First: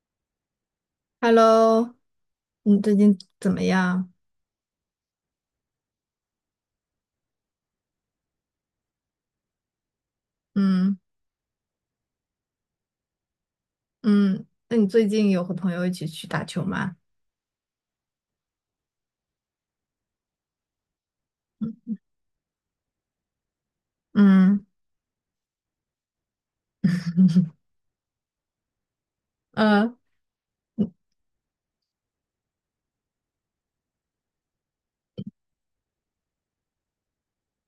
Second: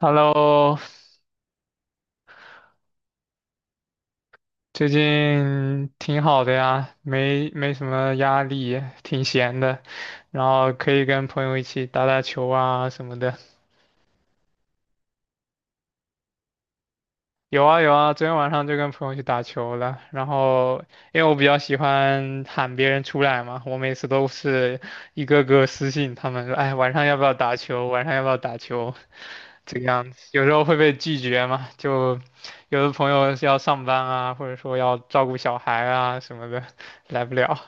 Hello，Hello,你最近怎么样？最近挺好的呀，没什么压力，挺闲的，然后可嗯以跟朋友一起打打球啊什么的。嗯，那你最近有和朋友一起去打球吗？有啊有啊，昨天晚上就跟朋友去打球了。然后因为我比较喜嗯欢喊别人出来嘛，我每次都嗯是一个个私信他们说，哎，晚上要不要打球？晚上要不要打球？这个呃，样子，有时候会被拒绝嘛，就有的朋友是要上班啊，或者说要照顾小孩啊什么的，来不了。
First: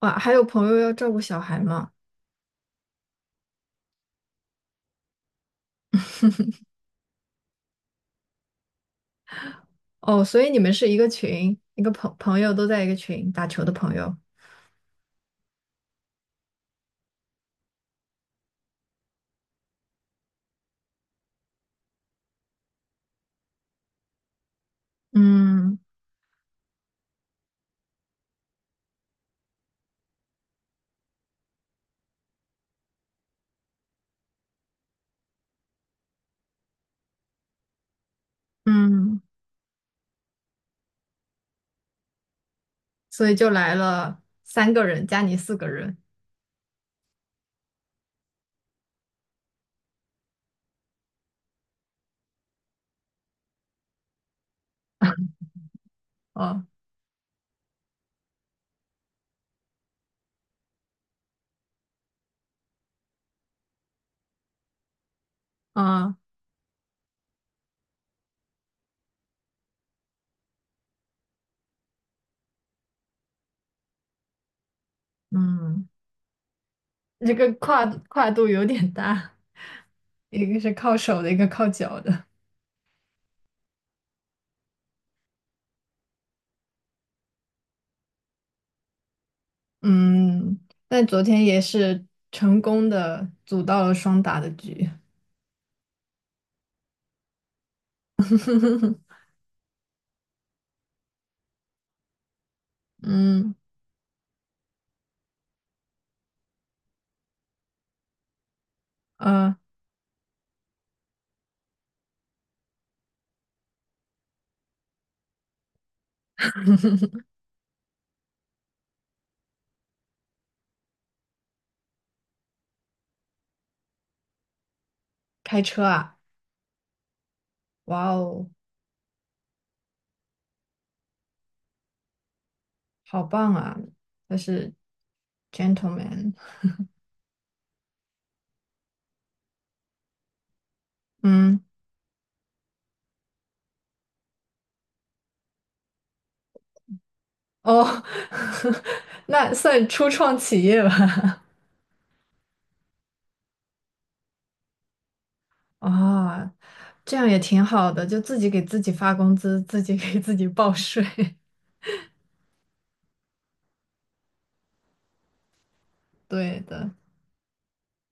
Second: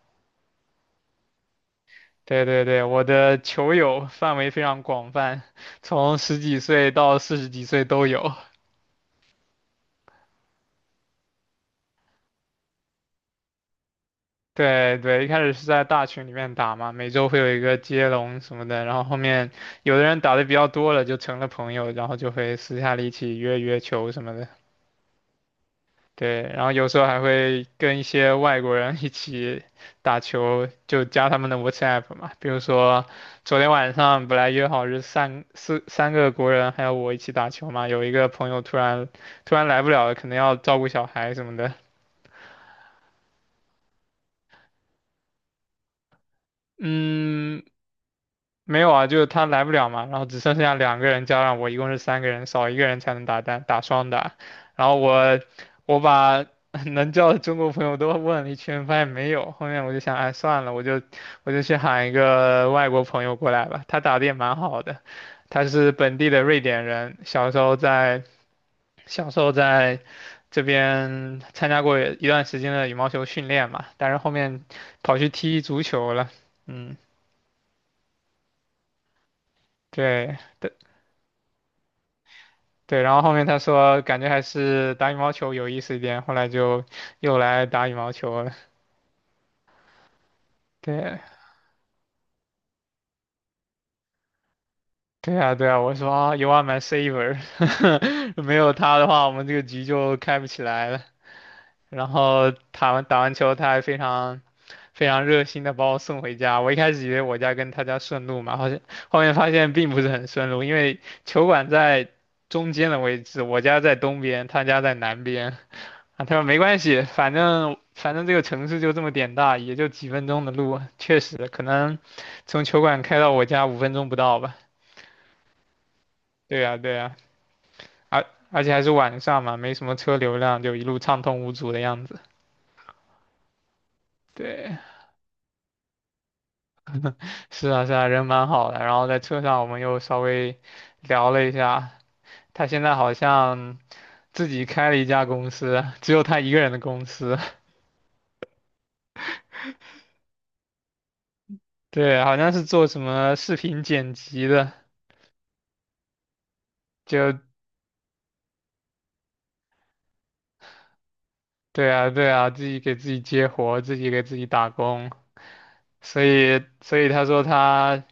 哇，还有朋友要照顾小孩吗？对对对，我的球友范围非常广泛，从十几岁到四十几岁都有。哦，所以你们是一个群，一个朋友都在一个群打球的朋友。对对，一开始是在大群里面打嘛，每周会有一个接龙什么的，然后后面有的人打的比较多了，就成了朋友，然后就会私下里一起约约球什么的。嗯对，然后有时候还会跟一些外国人一起打球，就加他们的 WhatsApp 嘛。比如说昨天晚上本来约好是三四三个国人还有我一起打球嘛，有一个朋友突然嗯，突然来不了了，可能要照顾小孩什么的。所以就来了三个人加你四个人。嗯，没有啊，就是他来不了嘛，然后只剩下2个人加上我，一共是3个人，少一个人才能打单打双打。然后我把 哦 能叫的中国朋友都问了一圈，发现没有。后面我就想，哎，算了，我就去喊一个外国朋友过来吧。他打的也蛮好的，他是本啊地的瑞典人，小时候在这边参加过一段时间的羽毛球训练嘛，但是后面跑去踢足嗯，球了。嗯，这个跨度有点大，对。一个是靠手的，一个靠脚的。对，然后后面他说感觉还是打羽毛球有意思一点，后来就又来打羽毛球了。嗯，但对，昨天也是成功的组到了双打的局。对啊，对啊，我说啊，You are my saver，没有他的 话，我们这个局就开不起来了。然后打完球，嗯，他还非常非常热心的把我送回家。我一开始以为我家跟他家顺路嘛，好像后面发呃，现并不是很顺路，因为球馆在中间的位置，我家在东边，他家在南边。啊，他说没关系，反正这个城市就这么点大，也就几分钟的路，确实可能从球馆开到我家5分钟不到吧。开车啊，对呀，对呀，哇而哦，而且还是晚上嘛，没什么车流量，就一路畅通无阻的样子。好棒啊，他是 对，gentleman。是啊是啊，人蛮好的。然后在车上我们又稍微聊了一嗯，下，他现在好像自己开了一家公司，只有他一个人的公司，哦，那算初创企业吧。对，好像是做什么视频剪辑的，啊，这样就也挺好的，就自己给自己发工资，自己给自己报税。对啊，对啊，自己给自己接活，自己给自己打工，所对以，的，所以他说他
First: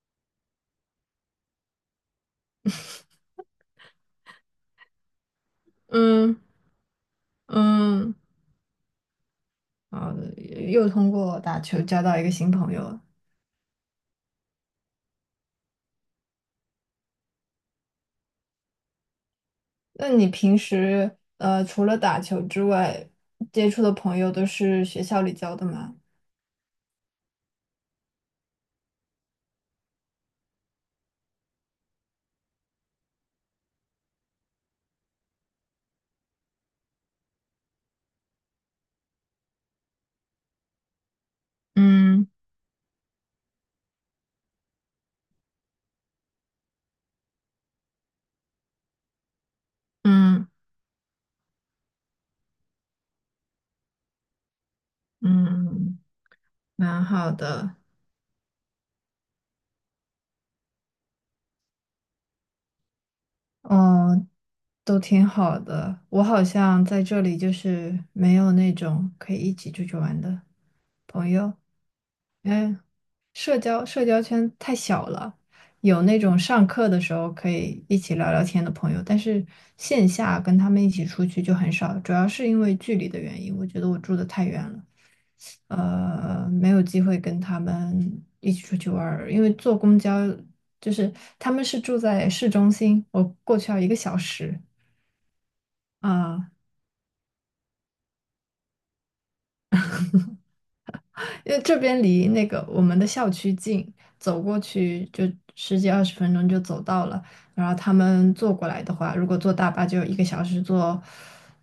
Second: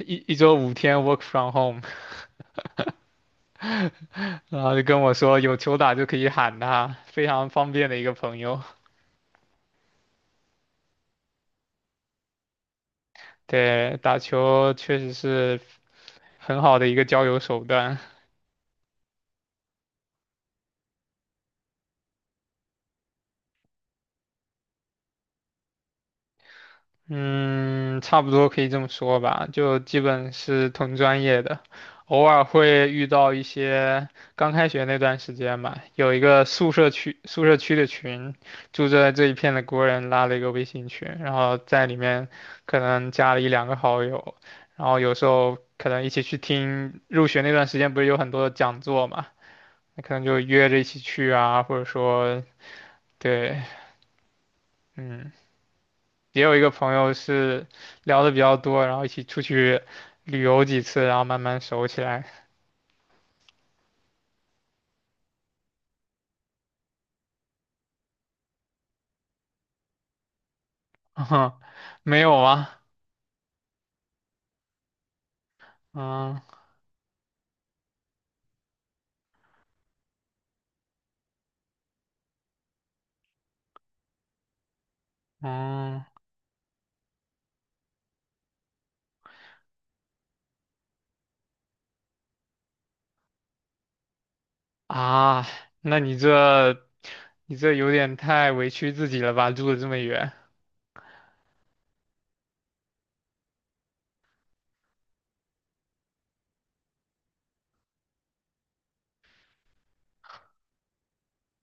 一周5天 work from home，然后就跟我说有球打就可以嗯喊他，非常方便的一个嗯，朋友。好的，又通过打球交到一个新朋友了。对，打球确实是很好的一个交友手段。那你平时除了打球之外，接触的朋友都是学校里交的吗？嗯，差不多可以这么说吧，就基本是同专业的，偶尔会遇到一些刚开学那段时间吧，有一个宿舍区的群，住在这一片的国人拉了一个微信群，然后在里嗯面可能加了一两个好友，然后有时候可能一起去听入学那段时间不是有很多的讲座嘛，那可能就嗯约着一起去啊，或者说对，嗯。嗯，也有一个朋蛮友好是的，聊的比较多，然后一起出去旅游几次，然后慢慢熟起来。哦，都挺好的。我好像在这里就是没有那种可以一起出去玩的朋友，没有因吗？为社交圈太小了，有那种嗯上课的时候可以一起聊聊天的朋友，但是线下跟他们一起出去就很少，主要是因为距离的原因，我觉得我住的太远了，嗯没有机会跟他们一起出去玩儿，因为坐公交就是他们是住在市中心，我过去要一个小时啊，那你啊，这你这有点太委屈自己了吧？住的这么远，因为这边离那个我们的校区近，走过去就十几二十分钟就走到了。然后他们坐过来的话，如果坐大巴就一个小时坐，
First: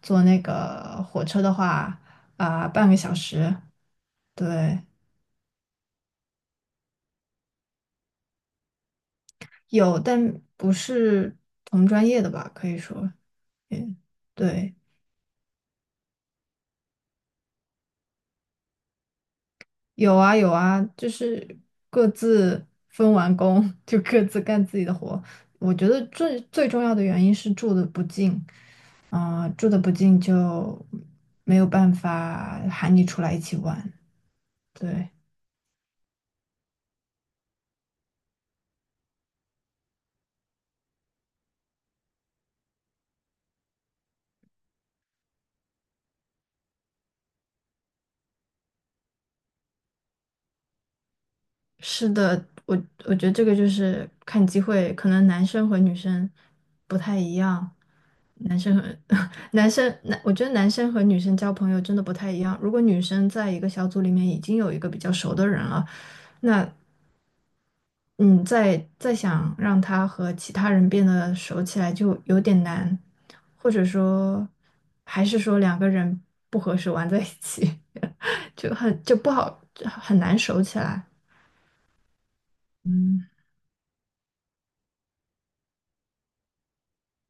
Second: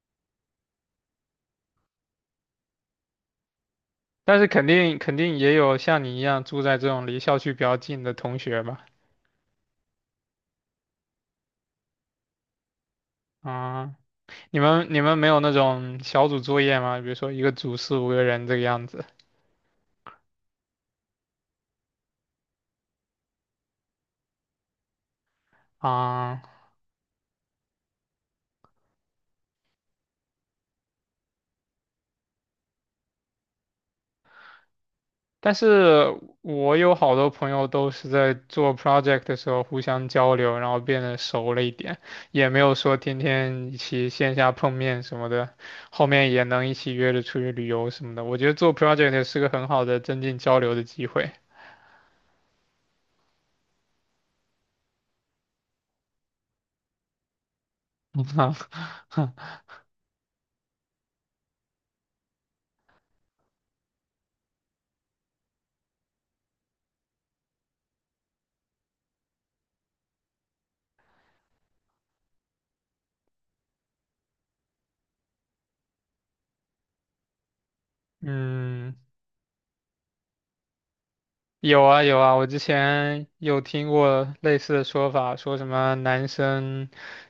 坐那个火车的话啊、半个小时。但是肯对，定肯定也有像你一样住在这种离校区比较近的同学吧？有，但不是同专业的吧？可以说，啊，嗯，你对。们你们没有那种小组作业吗？比如说一个组四五个人这个样子有啊有啊，就是各自分完工 就各自干自己的活。我觉得最啊？最重要的原因是住的不近，啊、住的不近就没有办法喊你出来一起玩。对，但是我有好多朋友都是在做 project 的时候互相交流，然后变得熟了一点，也没有说天天一起线下碰面什么的，后面也能一起约着出去旅游什么的。我觉得做 project 是个很好的增进交流的机会。是的，我觉得这个就是看机会，可能男生和女生不太一样。男生和 男生，男，我觉得男生和女生交朋友真的不太一样。如果女生在一个小组里面已经有一个比较熟的人了，那嗯，再想让他和其他人变得熟起来就有点难，或者说，还是说两个人不合适玩在一起，就嗯，很就不好，很难熟起来。有啊有啊，我之前嗯，有听过类似的说法，说什么男生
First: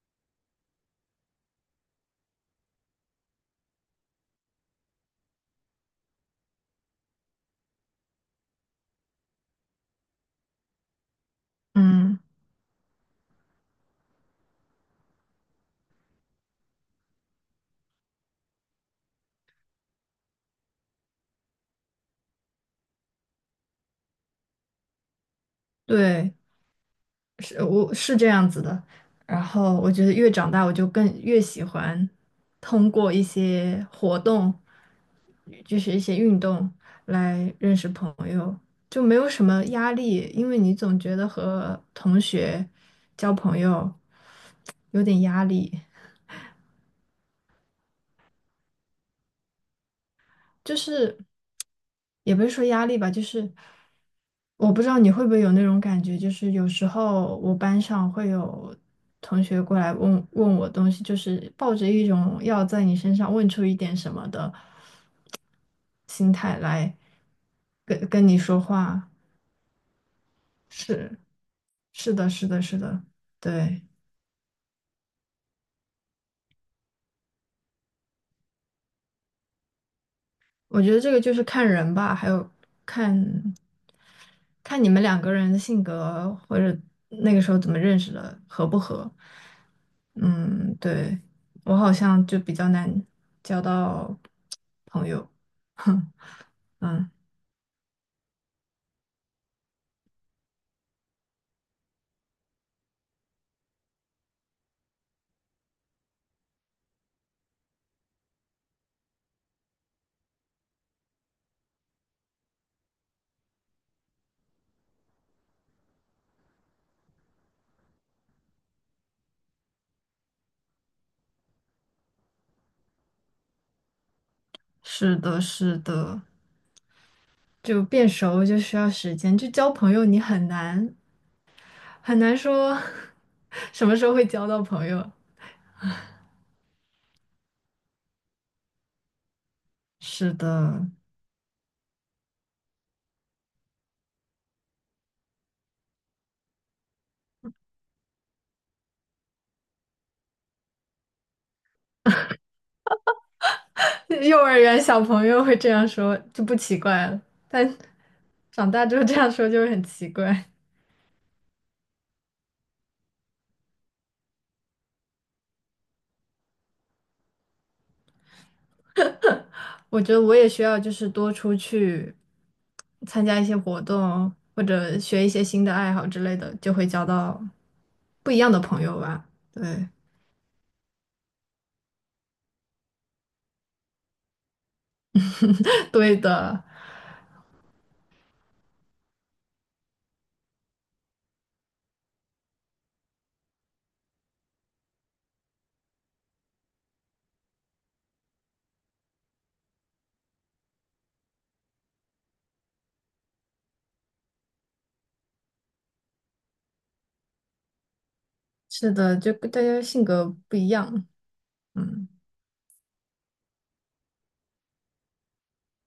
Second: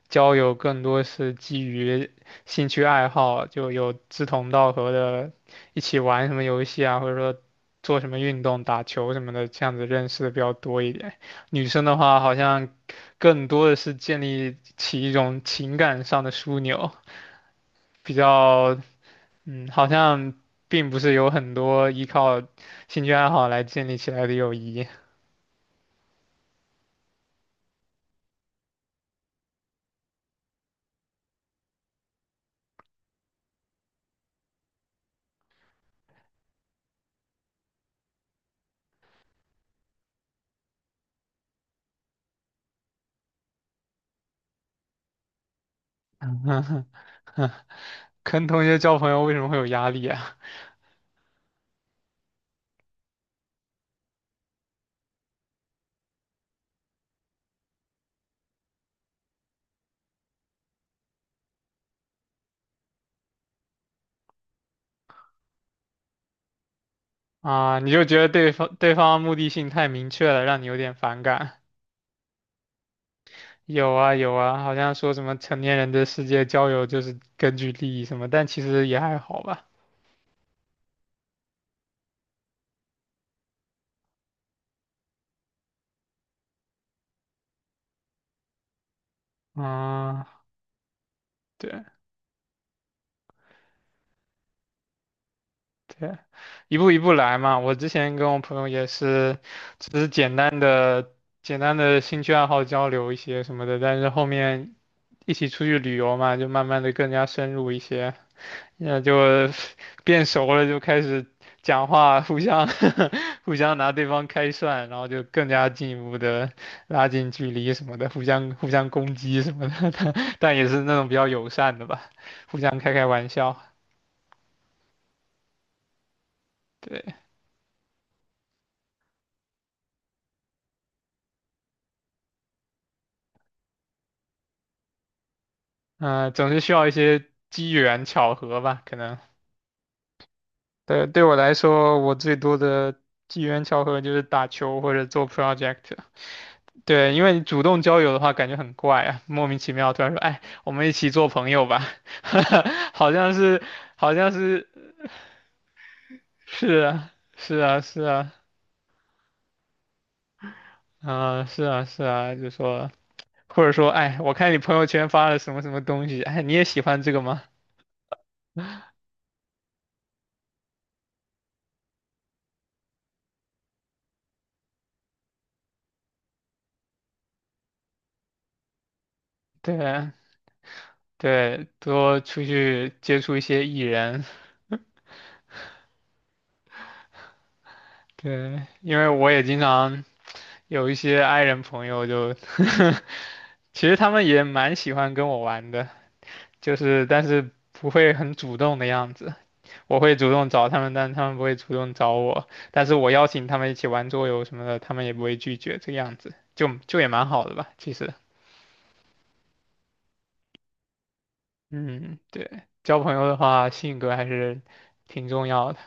交友更多是基于兴趣爱好，就有志同道合的，一起玩什么游戏啊，或者说做什么运动、打球什么的，这样子认识的比较多一点。女生的话，嗯，好像更多的是建立起一种情感上的枢纽，比较嗯，好像并不是有很多依靠兴趣爱好来建立起来的友谊。对，是我是这样子的。然后我觉得越长大，我就更越喜欢通过一些活动，就是一些运动来认识朋友，就没有什么压力，因为你总觉得和同学交朋友有点压力。跟同学交朋友为什么会有压力啊？就是也不是说压力吧，就是我不知道你会不会有那种感觉，就是有时候我班上会有同学过来问问我东西，就是抱着一种要在你身上问出一点什么的心态来啊，你就跟觉跟得你对说方对话。方目的性太明确了，让你有点是反感。是的，是的，是的，对。有啊有啊，好像说什么成年人的世界交友就是根据利益什么，但其实也还好吧。我觉得这个就是看人吧，还有看看你们两个人的性格或者那个时候怎么认识的，合不合。嗯，嗯，对，我对好像就比较难交到朋友。对，一步一嗯，步来嘛。我之前跟我朋友也是，只是简单的兴趣爱好交流一些什么的，但是后面一起出去旅游嘛，就慢慢的更加深入一些。那就变熟了，就开始讲话，互相 互相拿对方开涮，然后就更加进一步的拉近距离什么的，互相攻击什么的，但也是那种比较友善的吧，互相开开玩笑。是的，是的，对，就变熟就需要时间，就交朋友你很难很难说 什么时候会交到朋友。嗯、总是需要一些机缘巧合吧，可能。是的，对，对我来说，我最多的机缘巧合就是打球或者做 project。对，因为你主动交友的话，感觉很怪啊，莫名其妙突然说，哎，我们一起做朋友吧，好像是，好 像幼儿是，园小朋友会这样说就不是奇怪啊，了，是但啊，是啊，长大之后这样说就会很奇怪。啊、是啊，是啊，就说，或者说，哎，我看你朋友圈发了什么什么东西，哎，你也喜欢这个吗？我觉得我也需要就是多出去参加一些活动，或者学一些新的爱好之类的，就会交到不一样的朋友吧。对，对啊，对，多出去接触一些艺人，对的，对，因为我也经常有一些 i 人朋友就，其实他们也蛮喜欢跟我玩的。就是但是不会很主动的样子。我会主动找他们，但他们不会主动找我。但是我邀请他们一起玩桌游什么的，他们也不会拒绝，这个样子就也蛮好的吧，其实。是的，就跟大家性格不一样。嗯，嗯，对，交朋友的话，性格还是挺重要的。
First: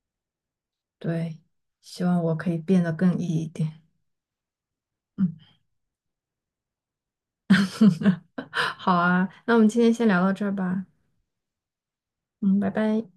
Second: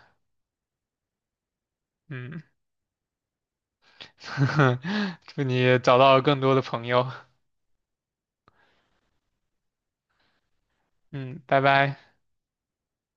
对，希望我嗯，可以变得更 E 一点。嗯，祝你找到更多的朋友。好啊，那我们今天先聊到这儿吧。嗯，拜拜。嗯，拜拜。